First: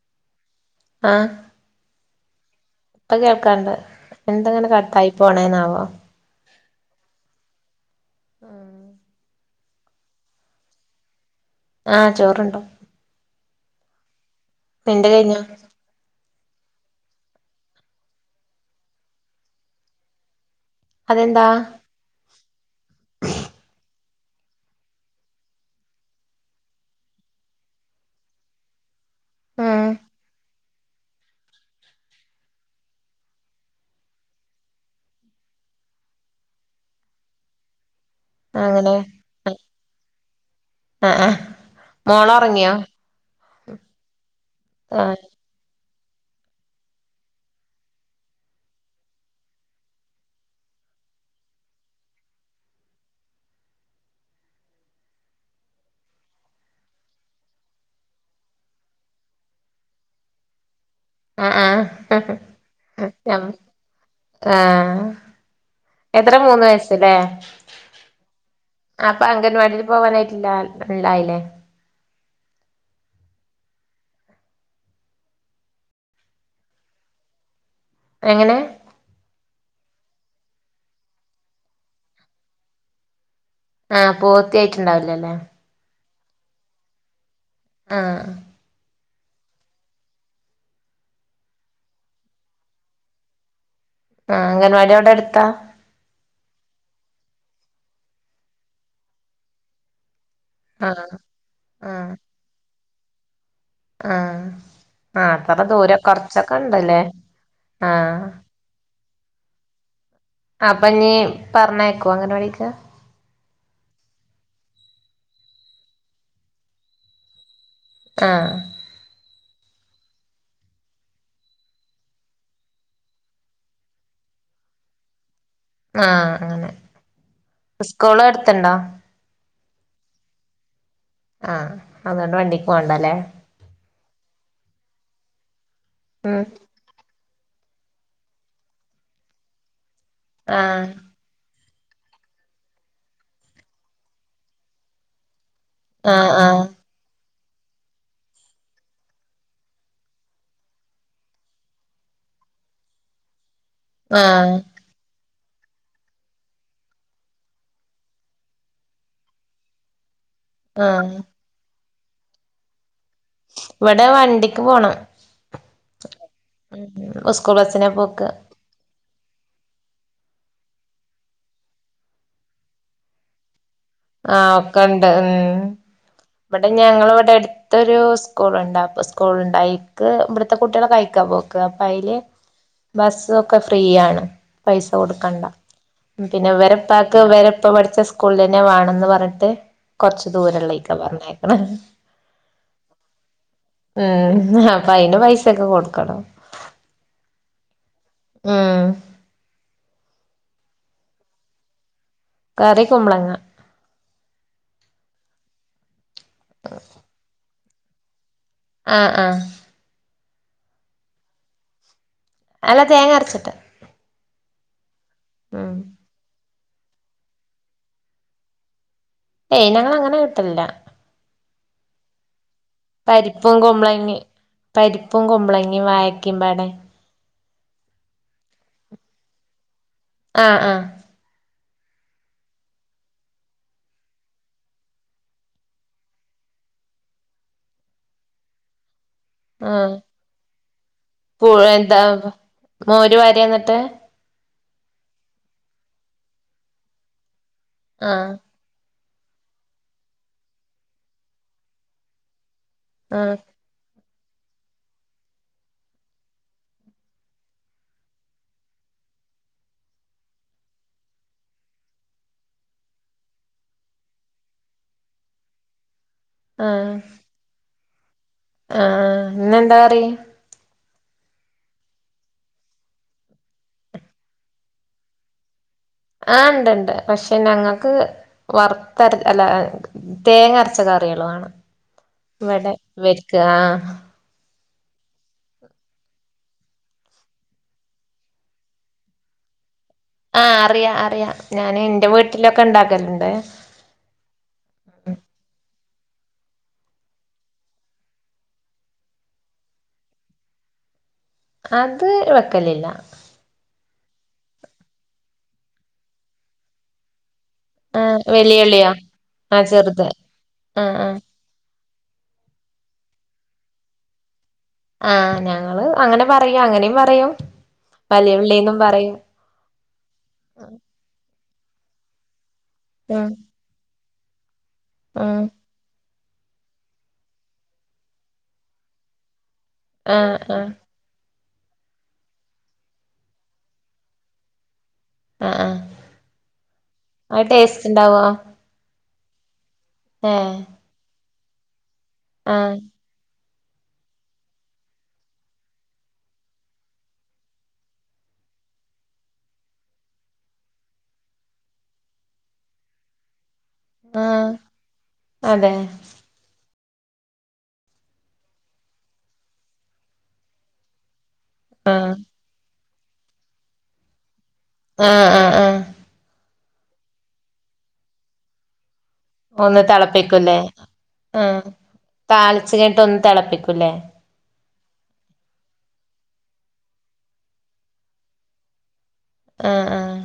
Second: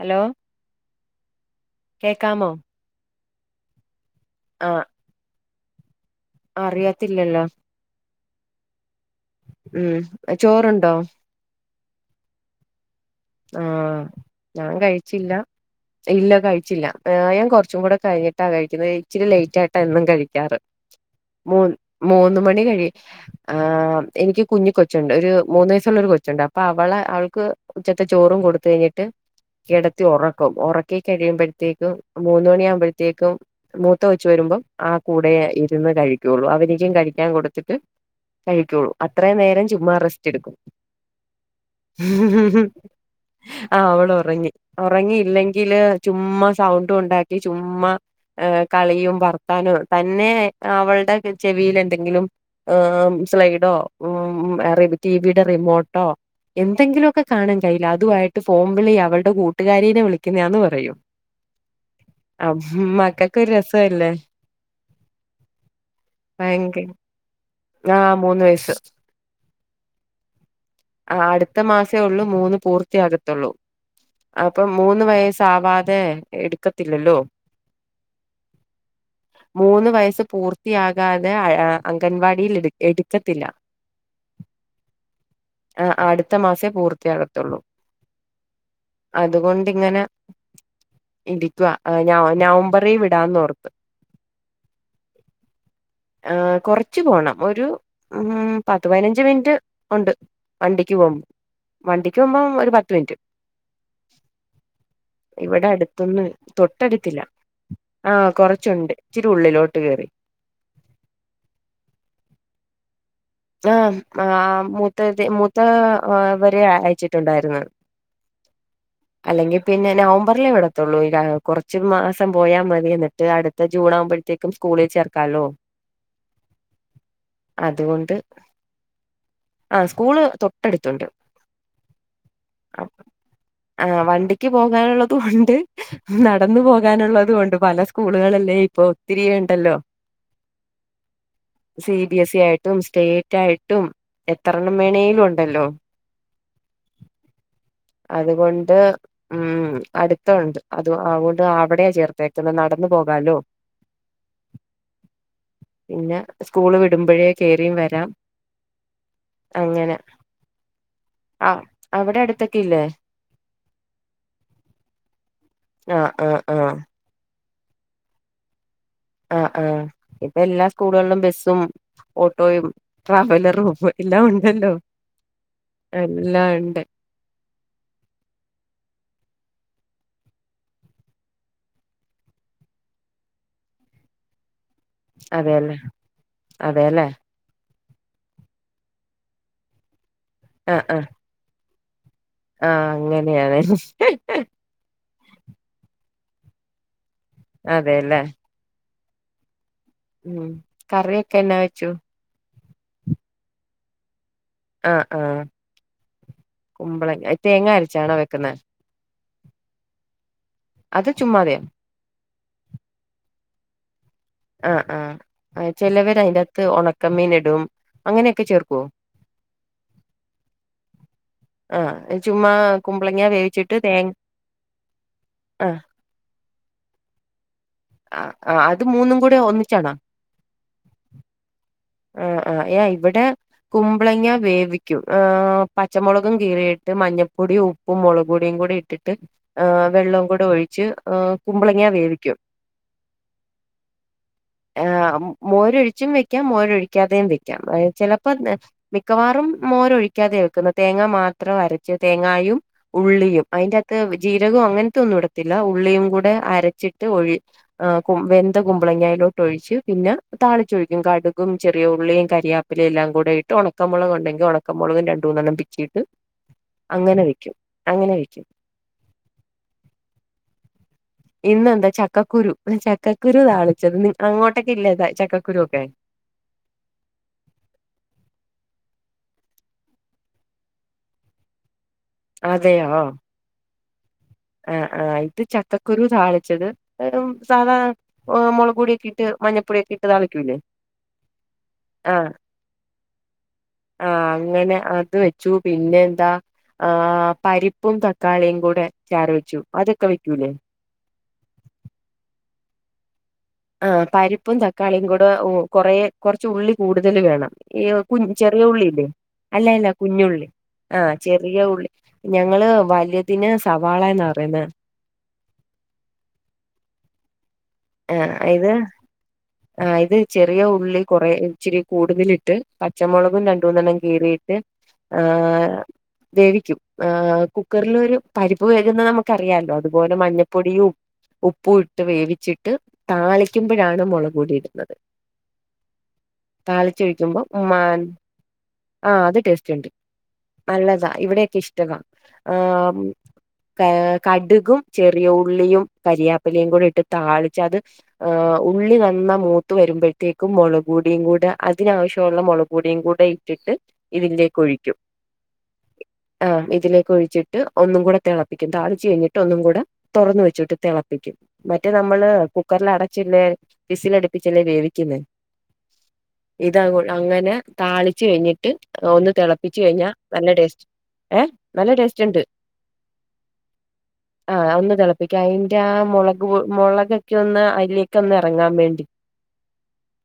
Hello ആഹ് കേക്കാമോ ഇപ്പൊ കേൾക്കാണ്ട് എന്താ ഇങ്ങനെ ആഹ് കട്ടായി പോണെന്നാവോ അറിയത്തില്ലല്ലോ ആഹ് ഉം ചോറുണ്ടോ ആഹ് ചോറുണ്ട് ആഹ് ഞാൻ നിന്റെ കഴിച്ചില്ല കഴിഞ്ഞോ ഇല്ല കഴിച്ചില്ല ഞാൻ കുറച്ചും കൂടെ കഴിഞ്ഞിട്ടാ കഴിക്കുന്നത് ഇച്ചിരി ലേറ്റ് ആയിട്ടാ എന്നും കഴിക്കാറ് അതെന്താ മൂ മൂന്ന് മണി കഴിയും ആഹ് എനിക്ക് കുഞ്ഞി കൊച്ചുണ്ട് ഒരു മൂന്ന് വയസുള്ള ഒരു കൊച്ചുണ്ട് അപ്പൊ അവളെ അവൾക്ക് ഉച്ചത്തെ ചോറും കൊടുത്ത് കഴിഞ്ഞിട്ട് ഉം കിടത്തി ഉറക്കും ഉറക്കി കഴിയുമ്പോഴത്തേക്കും മൂന്ന് മണി ആകുമ്പോഴത്തേക്കും മൂത്ത കൊച്ച് വരുമ്പം ആ കൂടെ ഇരുന്ന് കഴിക്കുള്ളൂ അവരിക്കും കഴിക്കാൻ കൊടുത്തിട്ട് കഴിക്കുള്ളൂ അങ്ങനെ അത്രയും നേരം ചുമ്മാ റെസ്റ്റ് എടുക്കും ആഹ് ആഹ് മോളൊറങ്ങിയോ ആഹ് അവള് ഉറങ്ങി ആഹ് ഉറങ്ങിയില്ലെങ്കില് ചുമ്മാ സൗണ്ടും ഉണ്ടാക്കി ചുമ്മാ കളിയും വർത്താനവ തന്നെ അവളുടെ ചെവിയിൽ എന്തെങ്കിലും സ്ലൈഡോ [unintelligible] ടിവിയുടെ റിമോട്ടോ എന്തെങ്കിലു ഒക്കെ കാണും കയ്യില് അതുവായിട്ട് ഫോൺ വിളി അവളുടെ കൂട്ടുകാരിനെ വിളിക്കുന്നെയാന്ന് പറയും ആഹ് ആഹ് മക്കൾക്ക് ആഹ് ഒരു രസമല്ലേ എത്ര മൂന്ന് ഭയങ്കര വയസ്സ്ല്ലേ ആഹ് മൂന്ന് വയസ്സ് അപ്പൊ അംഗൻവാടിയില് പോവാനായിട്ടില്ല ഉണ്ടായില്ലേ ത്തെ ഉള്ളൂ മൂന്ന് പൂർത്തിയാകത്തുള്ളൂ അപ്പൊ മൂന്ന് വയസ്സാവാതെ എടുക്കത്തില്ലല്ലോ എങ്ങനെ [inaudible] മൂന്ന് വയസ്സ് പൂർത്തിയാകാതെ അംഗൻവാടിയിൽ എടു എടുക്കത്തില്ല ആഹ് പൂർത്തിയായിട്ടുണ്ടാവില്ല അല്ലേ ആഹ് അടുത്ത മാസമേ പൂർത്തിയാകത്തുള്ളൂ ആഹ് അതുകൊണ്ടിങ്ങനെ ഇരിക്കുവാ നവം നവംബറി വിടാന്ന് ഓർത്ത് ആഹ് അംഗൻവാടി അവിടെ അടുത്താ ആഹ് കുറച്ച് പോണം ഒരു പത്ത് പതിനഞ്ച് മിനിറ്റ് ഉണ്ട് വണ്ടിക്ക് ആഹ് പോകും ആഹ് വണ്ടിക്ക് പോകുമ്പം ഒരു പത്ത് മിനിറ്റ് ആഹ് ആഹ് അത്ര ഇവിടെ ദൂരം അടുത്തൊന്നും കൊറച്ചൊക്കെ ഇണ്ടല്ലേ തൊട്ടടുത്തില്ല ആഹ് ആഹ കൊറച്ച് ചൊണ്ട് ഇച്ചിരി ഉള്ളിലോട്ട് കേറി അപ്പൊ നീ പറഞ്ഞേക്കോ അങ്ങനെ വേടിക്ക ആ ആ മൂത്ത മൂത്ത വരെ അയച്ചിട്ടുണ്ടായിരുന്നു ആ അല്ലെങ്കിൽ പിന്നെ നവംബറിലെ വിടത്തുള്ളൂ കുറച്ച്മാസം പോയാൽ മതി എന്നിട്ട് അടുത്ത് ത്ത ജൂൺ ആകുമ്പോഴത്തേക്കും സ്കൂളിൽ ചേർക്കാലോ ആഹ അങ്ങനെ അതുകൊണ്ട് സ്കൂള് അടുത്ത്ണ്ടോ ആ സ്കൂള് തൊട്ടടുത്തുണ്ട് ആഹ് അതുകൊണ്ട് വണ്ടിക്ക് അ- പോകണ്ടല്ലേ ആ വണ്ടിക്ക് പോകാനുള്ളത്കൊണ്ട് ഉം നടന്നു പോക കാനുള്ളതും ഉണ്ട് പല സ്കൂളുകളല്ലേ ഇപ്പൊ ഒത്തിരിയ ഉണ്ടല്ലോ ആഹ് സി ബി എസ് ഇ ആയിട്ടും സ്റ്റേറ്റ് ആയിട്ടും എത്രണ്ണം വേണെലും ഉണ്ടല്ലോ ആഹ ആഹ അതുകൊണ്ട് ഉം അടുത്ത ഉണ്ട് അത് അതുകൊണ്ട് അവിടെയാ ചേർത്തേക്കണെ നടന്നു പോകാലോ ആ പിന്നെ സ്കൂള് വിടുമ്പോഴേ കയറിയും വരാം അങ്ങനെ ആഹ ആ അവിടെ അടുത്തൊക്കെ ഇല്ലേ ഇവിടെ വണ്ടിക്ക് പോണം ആഹ് ആഹ് ആഹ് സ്കൂൾ ബസ്സിനെ പോക്ക് ആ ആ ഇപ്പ എല്ലാ സ്കൂളുകളിലും ബസ്സും ഓട്ടോയും ട്രാവലറും എല്ലാം ആഹ് ഉണ്ടല്ലോ ഒക്കെ ഉണ്ട് ഉം എല്ലാം ഇവിടെ ഉണ്ട് ഞങ്ങളവിടെ ത്തൊരു സ്കൂളുണ്ട് അപ്പോസ്കൂളുണ്ട്ക്ക് ഇവിടുത്തെ കുട്ടികള അയിക്കാ പോക്ക് അപ്പൊ അതില് ബസ്സൊക്കെ ഫ്രീയാണ് പൈസ കൊടുക്കണ്ട അതെല്ലേ പിന്നെ അതെല്ലേ വരെപ്പാക്ക് വരെപ്പ പഠിച്ച സ്കൂള പിന്നെ വേണന്ന് പറഞ്ഞിട്ട് കൊറച്ച് ദൂരംള്ളയ്ക്കാ പറഞ്ഞേക്കണ ആഹ അങ്ങനെയാണ അപ്പ അയിന് പൈസൊക്കെ കൊടുക്കണം അതെയല്ലേ ഉം ഉം കറിയൊക്കെ എന്നാ വെച്ചു കറി കുമ്പളങ്ങ ആഹ ആഹ കുമ്പളങ്ങ തേങ്ങ അരച്ചാണോ വെക്കുന്നത് ആ ആഹ അത് ചുമ്മാതെയൊ അല്ല തേങ്ങ അരച്ചിട്ട് ആഹ് ഉം ആഹ് ചിലവര് അതിൻ്റകത്ത് ഒണക്ക മീൻ ഇടും അങ്ങനൊക്കെ ചേർക്കുവോ ഏയ് ഞങ്ങൾ അങ്ങനെ കിട്ടല്ലില്ല ആഹ് എ ചുമ്മാ കുമ്പളങ്ങ പരിപ്പും വേവിച്ചിട്ട് തേ കൊമ്പളങ്ങി പരിപ്പും ആഹ് കുമ്പളങ്ങിം വായക്കീംപാടെ ആ ആഹ് അത് മൂന്നും കൂടെ ഒന്നിച്ചാണോ ആഹ് ആഹ് ആഹ് ആഹ് യ ഇവിടെ കുമ്പളങ്ങ വേവിക്കും എഹ് പച്ചമുളകും കീറിയിട്ട് മഞ്ഞൾപ്പൊടി ഉ പ്പും മുളക് പൊടിയും കൂടി ഇട്ടിട്ട് എഹ് ആഹ് വെള്ളം കൂടി ഒഴിച്ച് പു കുമ്പളങ്ങ എന്താ വേവിക്കും മോര് പാര്യ എന്നിട്ട് ആഹ് മോരൊഴിച്ചും വെക്കാം മോരൊഴിക്കാതെയും വെക്കാം അയ് ആഹ് ചെലപ്പോ നേ മിക്കവാറും മോര് ഒഴിക്കാതെ വെക്കുന്നെ തേങ്ങ മാത്രം അരച്ച് തേങ്ങായും ആഹ് ഉള്ളിയും അയിന്റെ അത്ത് ജീരകും അങ്ങനത്തെ ഒന്നും ഇടത്തില്ല ഉള്ളിയും കൂടെ അരച്ചിട്ട് ഒഴി ആഹ് കു വെന്ത കുമ്പളങ്ങയിലോട്ട് ഒഴിച്ച് പിന്നെ താളിച്ചൊഴിക്കും കടുകും ചെറിയ ഉള്ളിയും കരിയാ പ്പില എല്ലാം കൂടെയിട്ട് ഒണക്കമൊള ക് ഉണ്ടെിൽ ഉണക്കമൊളകും രണ്ടുന്നെണ്ണം പിച്ചിട്ട് ആഹ് അങ്ങനെ വെക്കും അങ്ങനെ വെക്കും ആഹ് ഇന്നെന്താ കറി ഇന്നെന്താ ചക്കക്കുരു ചക്കക്കുരു താളിച്ചത് അങ്ങോട്ടൊക്കെ ഇല്ലത ചക്കക്കുരു ഒക്കെ ആഹ് ഇണ്ട്ണ്ട് പക്ഷെ ഞങ്ങൾക്ക് വർത്തര അല്ല തേങ്ങരച്ച കറികളു വേണം വടെ അതെയോ ഇവർക്ക് ആഹ് ആഹ് ആഹ് ഇത് ചക്കക്കുരു താളിച്ചത് വെറും സാധാ എഹ് മുളകൊടിക്കെ ഇട്ട് മഞ്ഞപ്പൊടി ഒക്കെ ഇ ആഹ് അറിയ അറിയാം ഞാന് ഇന്റെ ആഹ് വീട്ടിലൊക്കെ ഇണ്ടാക്കലുണ്ട് ആഹ് അങ്ങനെ അത് വെച്ചു പിന്നെ എന്താ ആഹ് പരിപ്പും തക്കാളിം കൂടെ ചാറ് വെച്ചു അതൊക്കെ വെക്കൂല്ലേ അത് വെക്കലില്ല ആഹ് പരിപ്പും തക്കാളിം കൂടെ കൊറെ കൊറച്ച് ഉള്ളി കൂടുതല് വേണം ഈ കു ആഹ് ചെറിയ വലിയുള്ളിയോ ഉള്ളില്ലേ ആഹ് അല്ല അല്ല ചെറുത് കുഞ്ഞുള്ളി ആഹ് ചെ റിയ ഉള്ളി ഞങ്ങള് വല്തിന് സവാളന്ന പറയുന്നത് ആഹ് ഞങ്ങള് അങ്ങനെ പറയാ അങ്ങനിം പറയും ആഹ് വലിയ ഇത് ഉള്ളീന്നും പറയും ആഹ് ഇത് ചെറിയ ഉള്ളി കുറെ ഇച്ചിരി കൂടുതലിട്ട് ഉം പച്ചമൊളകും രണ്ടൂന്നെണ്ണം കീറിയിട്ട് ഉം ആഹ് വേവിക്കും എഹ് കുക്കറിൽ ഒരു പരിപ്പ് വേകുന്നത് നമുക്ക് അറിയാലോ അതുപോലെ ആഹ് ആഹ് മഞ്ഞപ്പൊടിയും ഉപ്പും ഇട്ട് വേവിച്ചി ട്ട് താളിക്കുമ്പോഴാണ് മൊളക് പൊടി ഇടുന്നത് ആഹ് ആഹ് താളിച്ചൊഴിക്കുമ്പോ അത് ടേസ്റ്റ് ഉമാൻ ഉണ്ടാവോ ആഹ് അത് ടേസ്റ്റ് ഇണ്ട് ഏഹ് ഇള്ളതാ ഇവിടെക്കെ ഇഷ്ടകാ ആഹ് എഹ് ഏ കടുകും ചെറിയ ഉള്ളിയും കരിയാപ്പിലയും കൂടി ഇട്ട് താളിച്ച് അത് എ് ഉള്ളി നന്ന മൂത്ത് വരുമ്പോഴത്തേക്കും മൊളകൊടിയും കൂടെ അതിനാവശ്യമുള്ള മൊളക് കുടിയും കൂടെ ഇട്ടിട്ട് ആഹ് ഇതിലേക്ക് ഒഴിക്കും അതെ ആഹ് ഇതിലേക്ക് ഒഴിച്ചിട്ട് ഒന്നും കൂടെ തെളപ്പിക്കും താളിച്ചു കഴിഞ്ഞിട്ട് ഒന്നും കൂടെ തൊറന്ന് വെച്ചിട്ട് തെളപ്പിക്കും മറ്റേ ആഹ് നമ്മള് കുക്കറിൽ അടച്ചന്നേ വിസിലടിപ്പിച്ചന്നേ വേവി ആഹ് ആഹ് ആഹ് ഇതാ അങ്ങോ അങ്ങനെ താളിച്ച് കഴിഞ്ഞിട്ട് എഹ് ഒന്ന് തെളപ്പിച്ചു കഴിഞ്ഞാ നല്ല ടേസ്റ്റ് ഏഹ് ആഹ് നല്ല ടേസ്റ്റ് ഇണ്ട് താളിച്ച് കഴിഞ്ഞിട്ട് ഒന്ന് തിളപ്പിക്കൂല്ലേ ആഹ് ഒന്ന് തെളപ്പിക്കാ അയിന്റെ ആ മൊളകു മോളകൊക്കെ ഒന്ന് അയ്ല്കൊന്ന് ഒന്ന് എറങ്ങാൻ വേണ്ടി ആഹ് ആഹ്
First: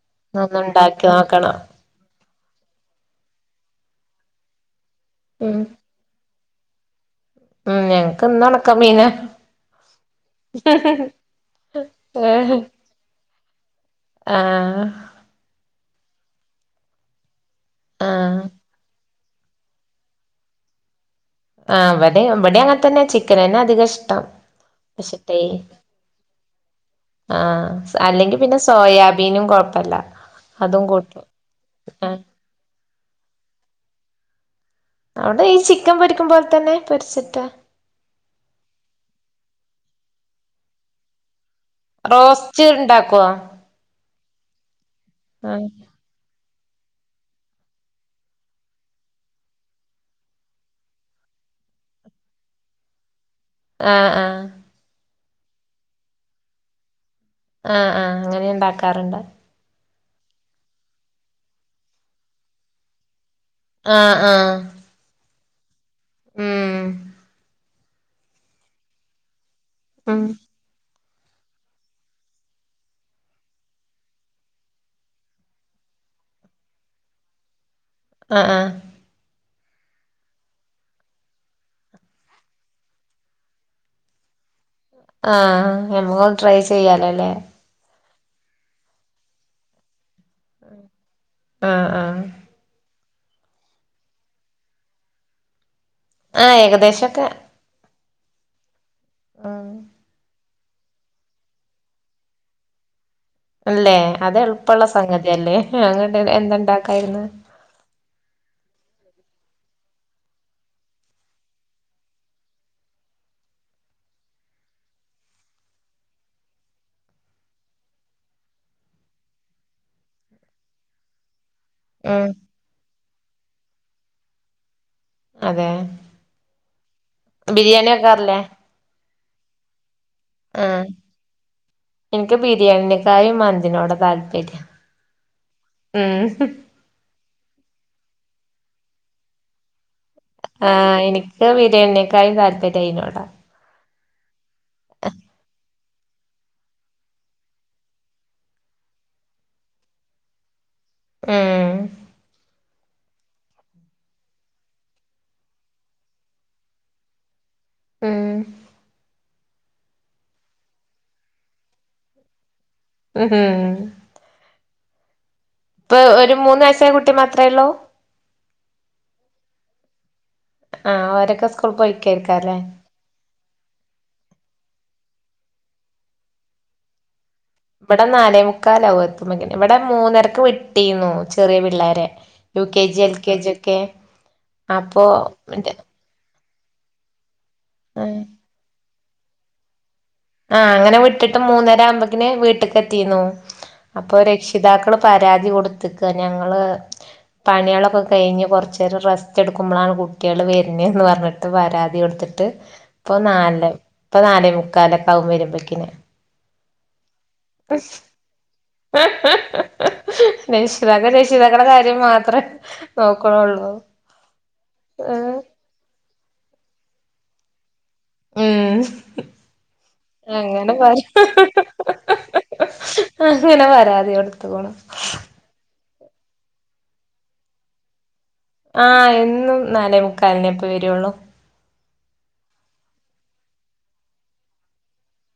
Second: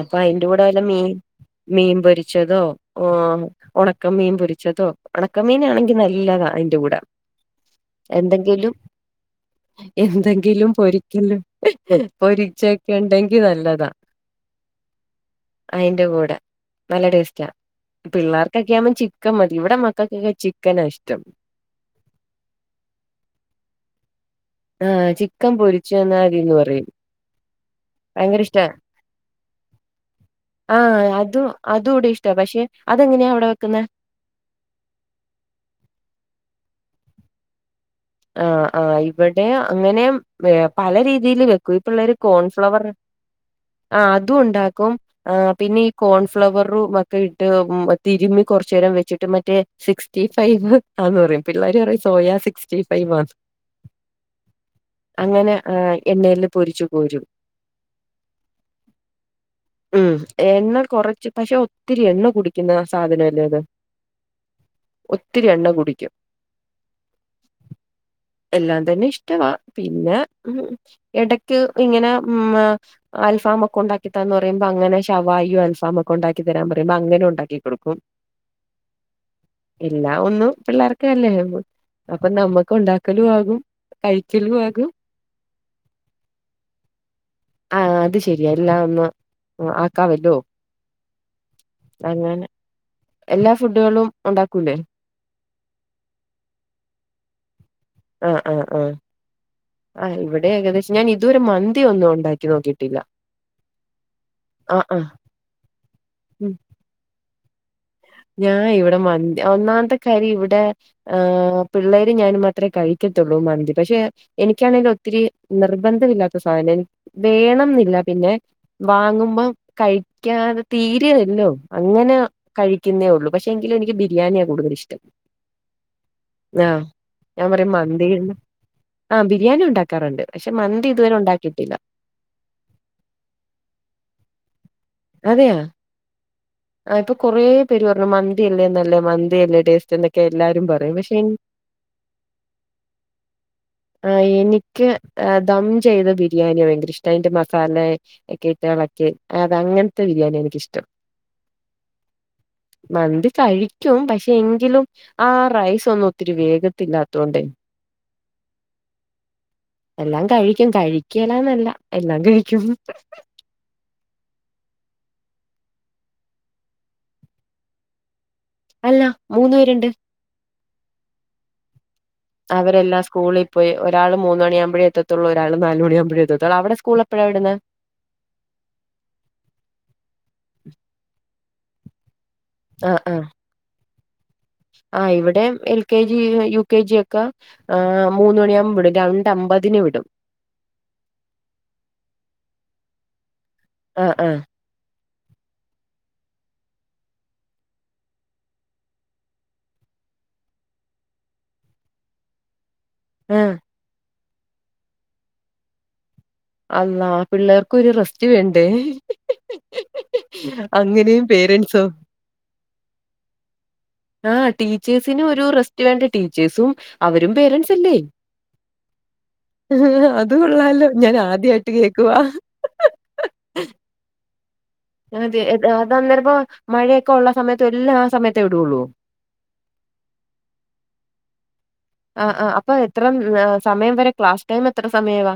അപ്പൊ അയിന്റെ ഒന്ന് കൂടെ വല്ല ഉണ്ടാക്കി മീൻ നോക്കണം മീൻ പൊരി ച്ചതോ ഒണക്കമീൻ പൊരിച്ചതോ ഉം ഒണക്കമീനാണെങ്കി നല്ലതാ അയിന്റെ കൂടെ ഉം ഞങ്ങക്ക് ഇന്ന് എന്തെങ്കിലും ഉണക്കമീനാ എന്തെങ്കിലും പൊരി ക്കലും പൊരിച്ചൊക്കെണ്ടെങ്കി നല്ലതാ ആഹ് അയ്ന്റെ കൂടെ നല്ല ടേസ്റ്റാ ആഹ് പിള്ളേർക്കൊക്കെ ആവുമ്പ ചി ചിക്കൻ മതി ഇവിടെ മക്കക്കൊക്കെ ചിക്കനാ ഇഷ്ടം ആഹ് അവിടെ ഇവിടെ അങ്ങനെ തന്നെ ചിക്കന് തന്നെ അധികം ഇഷ്ടം പക്ഷേ ടേ ചനാരി എന്ന് പറയും ആഹ് അല്ലെങ്കി ഭയങ്കര പിന്നെ ഇഷ്ടാ സോയാബീനും കൊഴപ്പല്ല്യ ആഹ് അതും അതും കൂടെ ഇഷ്ട പക്ഷേ അതെങ്ങനെയാ അവിടെ വെക്കുന്ന അത്‌ ഈ ചിക്കൻ പൊരിക്കും പോലെ തന്നെ പൊരിച്ചിട്ടാ ആഹ് ആഹ് ഇവിടെ അങ്ങനെ പല രീതിയിയില് [unintelligible] റോസ്റ്റ് കോൺഫ്ലവറ് ഉണ്ടാക്കോ ആ അതും ഉണ്ടാക്കും ആ ആഹ് പിന്നെ ഈ കോൺഫ്ലവറും ഒക്കെ ഇട്ട് തിരുമ്മി കുറച്ചു നേരം വെച്ചിട്ട് മറ്റേ സിക്സ്റ്റി ഫൈവ് ആന്ന് പറയും പിള്ളേര് പറയും സോയാ സിക്സ്റ്റി ഫൈവ് ആന്ന് ആഹ് ആഹ് അങ്ങനെ ആഹ് എണ്ണയിൽ പൊരിച്ചു കോരും ആഹ് ആഹ് അങ്ങനെ ഉണ്ടാക്കാറുണ്ട് ഉം എണ്ണ കുറച്ച് പക്ഷേ ഒത്തിരി എണ്ണ കുടിക്കുന്ന സാധനല്ലേ അത് ആഹ് ആഹ് ഒത്തിരി എണ്ണ കുടിക്കും ഉം എല്ലാം തന്നെ ഇഷ്ടവാ പിന്നെ ഉം എടക്ക് ഇങ്ങനെ ഉം. മ അൽഫാമ് ഒക്കെ ഉണ്ടാക്കിത്താ എന്ന് പറയുമ്പോ അങ്ങനെ ഷവായും അൽഫായൊക്കെ ഉണ്ടാക്കി തരാൻ പറയ്പോ അങ്ങനെ ഉണ്ടാക്കി കൊടുക്കും ആഹ് ആഹ് ഇല്ലാ ഒന്ന് പിള്ളേർക്ക് അല്ലേ അപ്പൊ നമ്മുക്ക് ഉണ്ടാക്കലും ആകും കഴിക്കലും ആകും ആഹ് ഞമ്മക്കൊന്ന് ട്രൈ ചെയ്യാലോല്ലേ ആഹ് അത് ശരിയാ എല്ലാം ഒന്ന് ആക്കമല്ലോ ആഹ് ആഹ് എല്ലാ ഫുഡുകളും ഉണ്ടാക്കൂലേ ആഹ് ഏകദേശൊക്കെ ആഹ് ആഹ് ആഹ് ആഹ് ആഹ് ഇവിടെ ഏകദേശം ഞാൻ ഇത് വരെ മന്തിയ ഒന്നും ഉണ്ടാക്കി നോക്കിയിട്ടില്ല ഇല്ലേ അത് എളുപ്പള്ള ആഹ് ആഹ് സംഗതിയല്ലേ അങ്ങോട്ട് എന്തുണ്ടാക്കായിരുന്ന് ഞാൻ ഇവിടെ മന്തി ഒന്നാമത്തെ കാര്യം ഇവിടെ ആഹ് പിള്ളേര് ഞാനും മാത്രമേ കഴിക്കത്തുള്ളൂ മന്തി പക്ഷേ എനിക്കാണെങ്കും ഒത്തിരി നിർബന്ധമില്ലാത്ത സാധനം വേണം എന്നില്ല പിന്നെ വാങ്ങുമ്പോ കഴിക്കാതെ തീരേല്ലോ അങ്ങനെ ഉം കഴിക്കുന്നേ ഉള്ളൂ പക്ഷേ എങ്കിലും എനിക്ക് ബിരിയാണിയാ കൂടുതല് ഇഷ്ടം അതെ ആഹ് ഞാൻ പറയും ബിരിയാണി മന്തിണ്ട് വെക്കാറില്ലേ ആഹ് ബിരിയാണി ഉണ്ടാക്കാറുണ്ട് പക്ഷേ ആഹ് മന്തി ഇതുവരെ ഉണ്ടാക്കിയിട്ടില്ല എനിക്ക് ബിരിയാണിയെകാളും മന്തിനോട് താല്പര്യം അതെയോ ഉം ആഹ് ഇപ്പം കൊറെ പേര് പറഞ്ഞു മന്തിയല്ലേ നല്ലത് മന്തിയല്ലേ ടേസ്റ്റ് എല്ലാരും പറയും. ആഹ് പക്ഷെ എനി എനിക്ക് ബിരിയാണിയക്കായും താല്പര്യം അയിനോടാ ആഹ് എനിക്ക് ദം ചെയ്ത ബിരിയാണിയ ഭയങ്കര ഇഷ്ട അയ്ന്റെ മസാല കെട്ട ഇളക്കി അത് അങ്ങനത്തെ ബിരിയാണി എനിക്കിഷ്ടം ആഹ് മന്തി കഴിക്കും പക്ഷെ എങ്കിലും ആ റൈസ് ഒന്നും ഒത്തിരി വേഗത്തില്ലാത്ത കൊണ്ടേ ഉം എല്ലാം കഴിക്കും കഴിക്കേലന്നല്ല എല്ലാം കഴിക്കും ഉം പ്പെ ഒരു മൂന്ന് വയസായ കുട്ടി മാത്രേള്ളൂ അല്ല മൂന്ന് പേരുണ്ട് ആഹ് ഓരൊക്കെ സ് പൊയ്‌ക്കെകാരം അവരെല്ലാം സ്കൂളി പ്പൊ ഒരാള് മൂന്നണിയാകുമ്പോഴേ എത്ത ത്തുള്ളൂ ഒരാള് നാല് മണിയാകുമ്പഴേ എത്തത്തുള്ളൂ അവിടെ സ്കൂളപ്പോഴാ വിടുന്നെ? വിടെ നാലേ മുക്കാലാവു എത്തുമ്പക്കെന്നെ ഇവിടെ മൂന്നരക്ക് വി ട്ടീന്നു ചെറിയ പിള്ളേരെ യു കെ ആഹ് ജി എൽ ആഹ് കെ ജി ഒക്കെ അപ്പൊ ആഹ് ഇവിടെ മറ്റേ L K G U K G ഒക്കെ ആഹ് മൂന്ന് മണിയാവുമ്പ വിട രണ്ടമ്പതിന് വിടും ആഹ് അങ്ങനെ വിട്ടിട്ട് മൂന്നേര ആകു മ്പക്കിന് വീട്ടിക്ക് എത്തിന്നു ആഹ് അപ്പൊ ആഹ് രക്ഷി ക്ഷിതാക്കള് പരാതി കൊടുത്ത്ക്ക ഞങ്ങള് പണികളൊക്കെ കഴിഞ്ഞ് കൊറച്ചേരം റെസ്റ്റ് എടുക്കുമ്പോളാണ് കുട്ടികൾ വരണെ ന്ന് പറഞ്ഞിട്ട് പരാതി കൊടുത്തിട്ട് ഇപ്പൊ ആഹ് നാല് ഇപ്പൊ നാലെ മുക്കാലൊക്കാ വും വരുമ്പോക്കിനെ അള്ളാ പിള്ളേർക്കൊരു റെസ്റ്റ് വേണ്ടേ രക്ഷിതാക്കെ അങ്ങനെയും രക്ഷിതാക്കളുടെ പേരന്റ്സോ? കാര്യം മാത്രേ നോക്കണുള്ളൂ ആഹ് ടീച്ചേഴസിനും ഒരു റെസ്റ്റ് വേണ്ടെ ടീച്ചേഴ്സും അവരും പേരൻസെല്ലേ ഉം അത് അങ്ങനെ കൊള്ളാലോ പരാ ഞാൻ ആദ് ദ്യയിട്ട് കേക്കുവാ അങ്ങനെ പരാതി കൊടുത്തുക്കുണു അതെ അത് അന്നേരപ്പൊ മഴയൊക്കെ ഒള്ള സമയത്തു എല്ലാ ആ സമയത്ത് ആഹ് എന്നും നാലേ മുക്കാലിനെപ്പൊ വരുള്ളൂ ആഹ് ആഹ് അപ്പൊ എത്ര സമയം വരെ ക്ലാസ് ടൈം എത്ര സമയവാ?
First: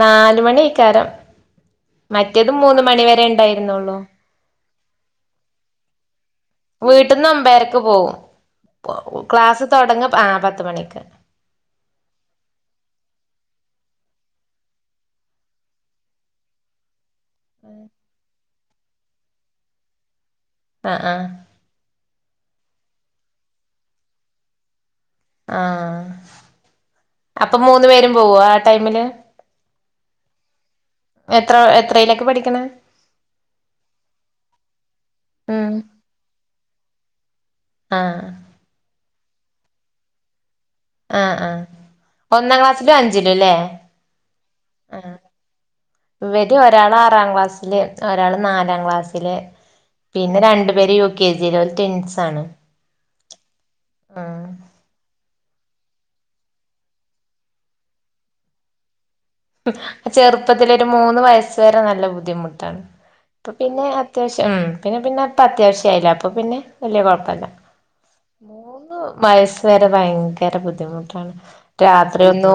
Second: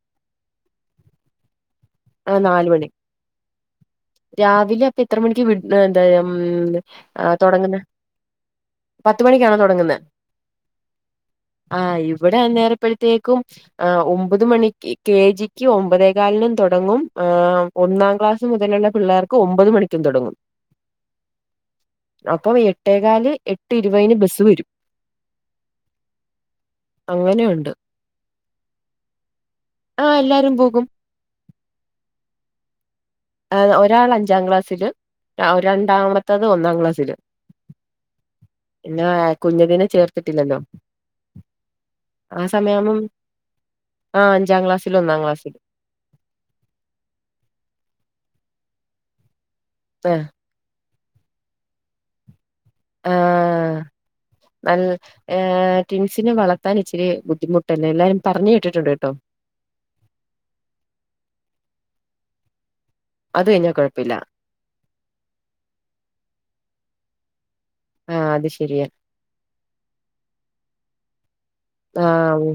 നാല മണിക്കാരം മറ്റേത് മൂന്ന് മണി വരെ ഇണ്ടായിരുന്നുള്ളൂ രാവിലെ അപ്പൊ എത്ര മണിക്ക് വി തം തൊടങ്ങുന്ന് ക്ലാസ്സ് തുടങ്ങ ആ പത്ത് മണിക്ക് ആഹ് ഇവിടെ അന്നേരപ്പഴത്തേക്കും ആഹ് ഒമ്പത് മണിക്ക് കെ ജിക്ക് ഒമ്പതേ കാലിനും തൊടങ്ങും ആ ഒന്നാം ക്ലാസ് മുതലുള്ള പിള്ളേർക്ക് ഒമ്പത് മണിക്കും തൊടങ്ങും ആഹ് ആഹ് അപ്പൊ എട്ടേകാല് എട്ട് ഇരുപതിന് ബസ്സ് വരും ആഹ് അപ്പൊ അങ്ങനെയുണ്ട് മൂന്ന് പേരും പോവോ ആ ടൈമില്? ആഹ് എല്ലാരും പോകും എത്ര എത്രയിലെക്കെ പഠിക്കെണെ? ഏഹ് ഒരാള് അഞ്ചാം ക്ലാസ്സില് ഉം രണ്ടാമത്തത് ഒന്നാം ക്ലാസ്സില് ആഹ് പിന്നാ കുഞ്ഞതിന ചേർത്തിട്ടില്ലല്ലോ ആഹ് ആഹ് ആ ഒന്നാം ക്ലാസ്സിലും സമയാവുമ്പം അഞ്ചിലു ല്ലേ ആഹ് അഞ്ചാം ക്ലാസ്സിലും ആഹ് ഒന്നാം ക്ലാസ്സിലും ഇവര് ഒരാളാറാം ക്ലാസ്സില് ഒരാള് നാലാം ക്ലാസ്സില് ആഹ് പിന്നെ രണ്ടു പേര് യു കെ ജിയില് ഓര് ടി ൻസ് ആണ് ആഹ് ഉം നൽ ഏഹ് ടിൻസിനെ വളർത്താൻ ഇച്ചിരി ബുദ്ധിമുട്ടല്ലെ എല്ലാരും പറഞ്ഞ് കേട്ടിട്ടുണ്ട് കേട്ടോ ചെറുപ്പത്തിലൊരു മൂന്ന് വയസ്സ് വരെ നല്ല ബുദ്ധിമുട്ടാണ് അത് അപ്പൊ കഴിഞ്ഞാ പിന്നെ കൊഴപ്പില്ല അത്യാവശ്യം ആ പിന്നെ പിന്നെ അപ്പ അത്യാവശ്യയില്ലെ അപ്പൊ പിന്നെ വല്യ കുഴപ്പല്ല ആഹ് അത് ശെരിയാ മൂന്ന് വയസ് വരെ ഭയങ്കര ബുദ്ധിമുട്ടാണ് രാത്രി ആഹ് ഒന്നു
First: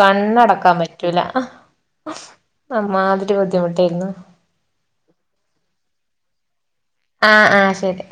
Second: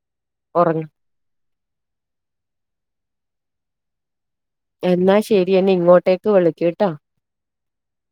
കണ്ണടക്കാൻ ഉറങ്ങ പറ്റ റ്റുല അമാതിരി ബുദ്ധിമുട്ടായിരുന്നു എന്നാ ശെരി എന്നെ ഇങ്ങോട്ടേക്ക് വിളിക്കുട്ടോ ആഹ് ആഹ് ശരി